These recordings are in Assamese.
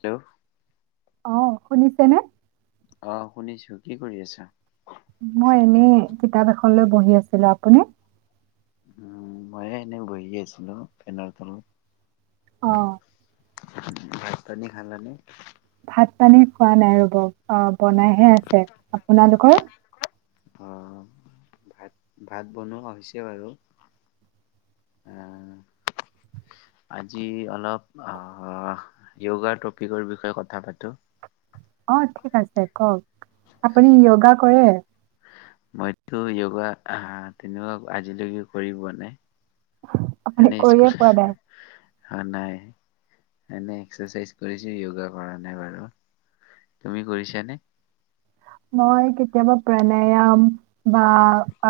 তেওঁ অ শুনিছে নে অ শুনিছো কি কৰি আছা মই এনে কিতাপ এখন লৈ বহি আছিলো আপুনি উম ময়ে এনে বহি আছিলো ফেনৰ তলত অ ভাত পানী খালা নে ভাত পানী খোৱা নাই ৰব অ বনাইহে আছে আপোনালোকৰ। আহ ভাত ভাত বনোৱা হৈছে বাৰু আহ আজি অলপ আহ য়োগাৰ টপিকৰ বিষয়ে কথা পাতো অ ঠিক আছে কওক আপুনি য়োগা কৰে। মইতো য়োগা আহ তেনেকুৱা আজিলৈকে কৰি পোৱা নাই। আপুনি কৰিয়ে পোৱা নাই। অ নাই এনে এক্সেচাইজ কৰিছো য়োগা কৰা নাই বাৰু তুমি কৰিছানে। মই কেতিয়াবা প্ৰাণায়াম বা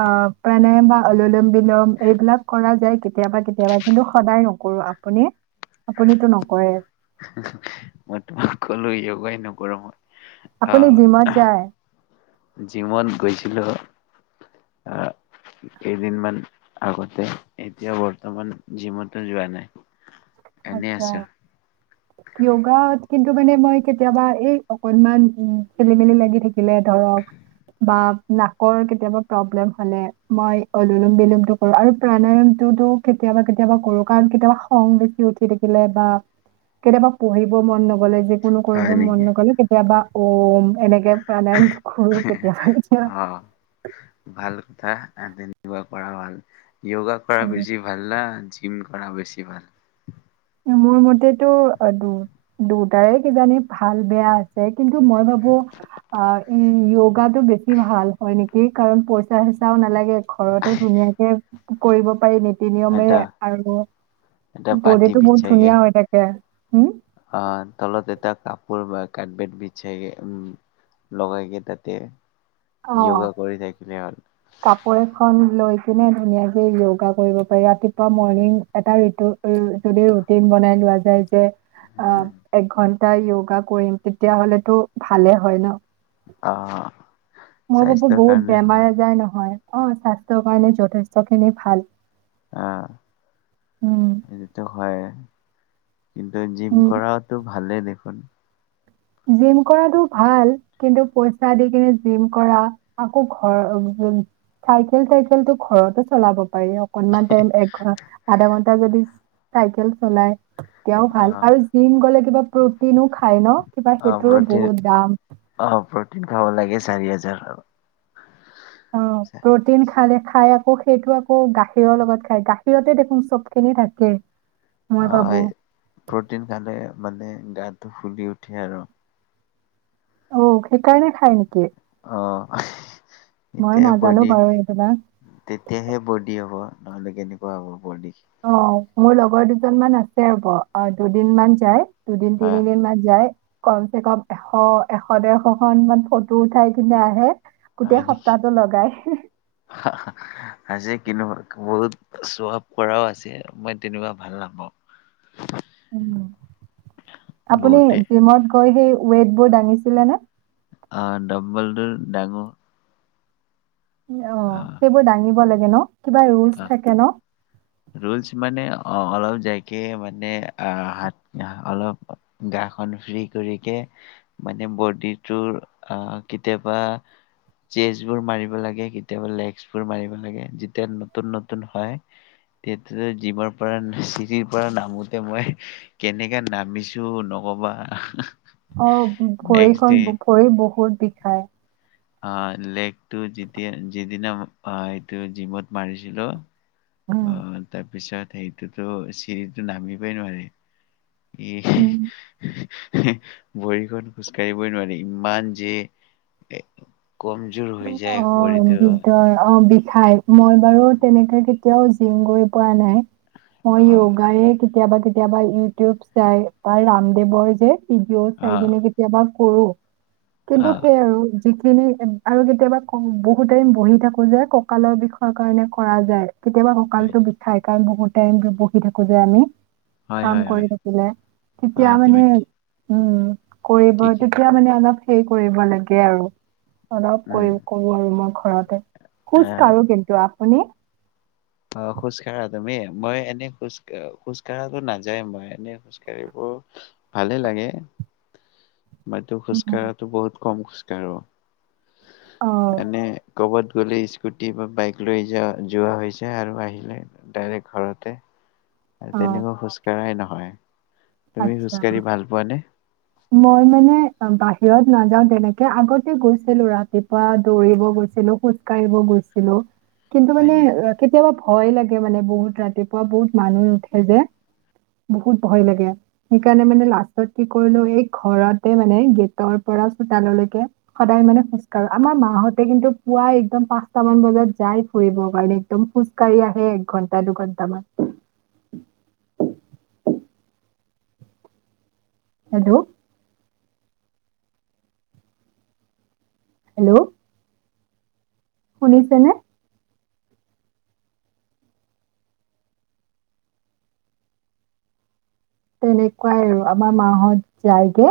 অ প্ৰণায়াম বা অললম বিলম এইবিলাক কৰা যায়। কেতিয়াবা কেতিয়াবা কিন্তু সদায় নকৰো আপুনি আপুনিতো নকৰে মই তোমাক কলো যোগাই নকৰো মই আপুনি আহ জিমত যায়। জিমত গৈছিলো আহ কেইদিনমান আগতে এতিয়া বৰ্তমান জিমতো যোৱা নাই। এনেই আত্ছা আছো। য়োগাত। কিন্তু মানে মই কেতিয়াবা এই অকনমান উ খেলি মেলি লাগি থাকিলে ধৰক বাম। নাকৰ কেতিয়াবা প্ৰব্লেম হ'লে মই অলুলুম বিলোমতটো কৰোঁ। আৰু প্ৰাণায়ামটোতো কেতিয়াবা কেতিয়াবা কৰোঁ কাৰণ কেতিয়াবা খং। উঠি থাকিলে বা কেতিয়াবা পঢ়িব মন নগলে যে। কোনো কৰিব হয় মন নেকি? নগলে কেতিয়াবা অ এনেকে। প্ৰনায়মটো কৰোঁ কেতিয়াবা। ভাল কথা অ তেনেকুৱা কৰা ভাল যয়োগা কৰা বেছি ভাল না আজ জিম কৰা বেছি ভাল। মোৰ মতেতো দুটাৰে কিজানি ভাল বেয়া আছে কিন্তু মই ভাবোঁ অ ই কৰাতো বেছি ভাল হয় নেকি? কি কাৰণ পইচা চইচাও নালাগে। ঘৰতে ধুনীয়াকে। কৰিব পাৰি নেকি? নীতি এটা নিয়মেৰে আৰু এটা পাতি [unintelligible] বিছাইগে ধুনীয়া হৈ থাকে উম অ তলত এটা কাপোৰ বা কাৰবেট বিছাই উম লগাই গে তাতে অ, য়গা কৰি থাক [unintelligible] কাপোৰ এখন লৈকিনি ধুনীয়াকে য়গা কৰিব পাৰি ৰাতিপুৱা মৰ্ণিং এটা যদি ৰুটিন বনাই লোৱা যায়। যে অ একঘণ্টা এ য়গা কৰিম তেতিয়া হ'লেতো ভালে হয় ন। অ মই ভাবোঁ স্বাস্থ্যৰ বহুত কাৰণে বেমাৰ হয়। আজাৰ নহয়। অ স্বাস্থ্যৰ কাৰণে যথেষ্টখিনি ভাল আহ উম। এইটো হয়ে কিন্তু জিম উম, কৰাওটো ভাল। ভালেই দেখোন জিম কৰাটোও ভাল কিন্তু পইচা দি কিনে। পাৰি অকণ মান টাইম এক আধাঘণ্টা যদি চাইকেল। চলাই তেওঁ অ ভাল ভাল জিম গ'লে কিবা প্ৰটিন খাই ন। কিবা অ, সেইটোৰো প্ৰটিন বহুত দাম। অ প্ৰটিন খাব লাগে। লাগে চাৰি হাজাৰ আৰু। অ, প্ৰ'টিন খালে। খাই আকৌ সেইটো আকৌ গাখীৰৰ লগত খাই গাখীৰতে দেখোন চব খিনি থাকে। মই ভাবো হয় প্ৰ'টিন খালে মানে। গাটো ফুলি উঠে আৰু অ, সেইকাৰণে খাই নেকি? অঁ। মই এতিয়া নাজানো বডি বাৰু এইবিলাক। তেতিয়াহে বডি হ'ব। নহলে কেনেকুৱা হ'ব বৰদি। অ, মোৰ লগৰ দুজন মান আছে ক, অ দুদিন মান যায়। দুদিন হয় তিনিদিন মান যায়। কম চে কম এশ এশ দেৰশ খন মান ফটো উঠাই কিনে আহে। গোটেই হয় নেকি সপ্তাহটো লগাই। আজি কিনো হ'ল বহুত। চহাব কৰাও আছে মই তেনেকুৱা ভাল নাপাওঁ। উম আপুনি বহুতে জিমত গৈ গে। ৱেইট বোৰ দাঙিছিলে ন? অ, ড্বম্বলটো দাঙো। অ আহ সেইবোৰ দাঙিব লাগ। শুন। [unintelligible] কিবা ৰোলছ আহ থাকে ন। ৰুলচ মানে অ অলপ যাইকে মানে আহ হাত অলপ গাখন ফ্ৰী কৰিকে মানে বডিটোৰ আহ কেতিয়াবা চেচ বোৰ মাৰিব লাগে কেতিয়াবা লেগছ বোৰ মাৰিব লাগে যেতিয়া ন। নতুন নতুন হয় তেতিয়া জিমৰ পৰা চিৰিৰ পৰা নামোতে মই কেনেকে নামিছো নকবা। অ নেক্সট ভৰিখন ডে ভৰি বহুত বিষাই। অহ, লেগটো যেতিয়া যিদিনা এইটো জিমত মাৰিছিলো। উম, অ তাৰপিছত। সেইটোত চিৰিটো নামিবই নোৱাৰে। উম। য়েহ। ভৰিখন খোজ কাঢ়িবই নোৱাৰে ইমান যে। কমজোৰ হৈ অ যায় ভৰিটো বিদ অ বিষ [unintelligible] ঠাইত মই বাৰু তেনেকে কেতিয়াও জিম গৈ পোৱা নাই। মই য়োগাই কেতিয়াবা কেতিয়াবা। কেতিয়াবা ইউটিউব চাই বা ৰামদেৱৰ যে। ভিডিঅ অ চাই কিনে কেতিয়াবা। কৰোঁ। কিন্তু অ সেয়া আৰু। [unintelligible] আৰু কেতিয়াবা কম, বহু টাইম বহি থাকো যে, কঁকালৰ বিষৰ কাৰণে কৰা যায়। কেতিয়াবা হয় কঁকালটো বিষায়। কাৰণ বহুত টাইম বহি থাকো যে আমি। হয় কাম হয় কৰি হয় থাকিলে, তেতিয়া অ মানে। তুমি ঠি- উম। কৰিব, ঠিকেই ক তেতিয়া মানে অলপ। সেই কৰিব লাগে আৰু। অলপ উম কৰি কৰো আৰু মই ঘৰতে। খোজ আহ কাঢ়ো কিন্তু। কোনে অ' খোজ কাঢ়া তুমি? মই এনেই খোজকাঢ়-খোজকাঢ়াটো নাযায় মই, এনে খোজকাঢ়িব ভালে লাগে। মইতো উম। খোজকঢ়াটো বহুত কম খোজকাঢ়ো। অ', এনে ক'বাত [unintelligible] স্কুটি বা বাইক লৈ য-যোৱা হৈছে। আৰু আহিলে, ডাইৰেক্ট ঘৰতে। আৰু অ', তেনেকুৱা খোজকঢ়াই নহয়। হয়। আচ্ছা। মই মানে বাহ হিৰত নাযাও তেনেকে, আগতে গৈছিলো ৰাতিপুৱা দৌৰিব গৈছিলো, খোজ কাঢ়িব গৈছিলো। কিন্তু হয় মানে, নেকি কেতিয়াবা ভয় লাগে। মানে বহুত ৰাতিপুৱা বহুত মানুহ উঠে যে, বহুত ভয় লাগে। সেইকাৰণে মানে লাষ্টত কি কৰিলো, এই ঘৰতে মানে গেটৰ পৰা চোতাললৈকে সদায় মানে খোজ কাঢ়ো। আমাৰ মাহঁতে কিন্তু পুৱাই একদম পাঁচটামান বজাত যায় ফুৰিবৰ কাৰণে। একদম খোজ কাঢ়ি আহে একঘন্টা-দুঘন্টামান। হেল্ল'। হেল্ল'। শুনিছে নে? তেনেকুৱাই আৰু, আমাৰ মাহঁত যায়গে।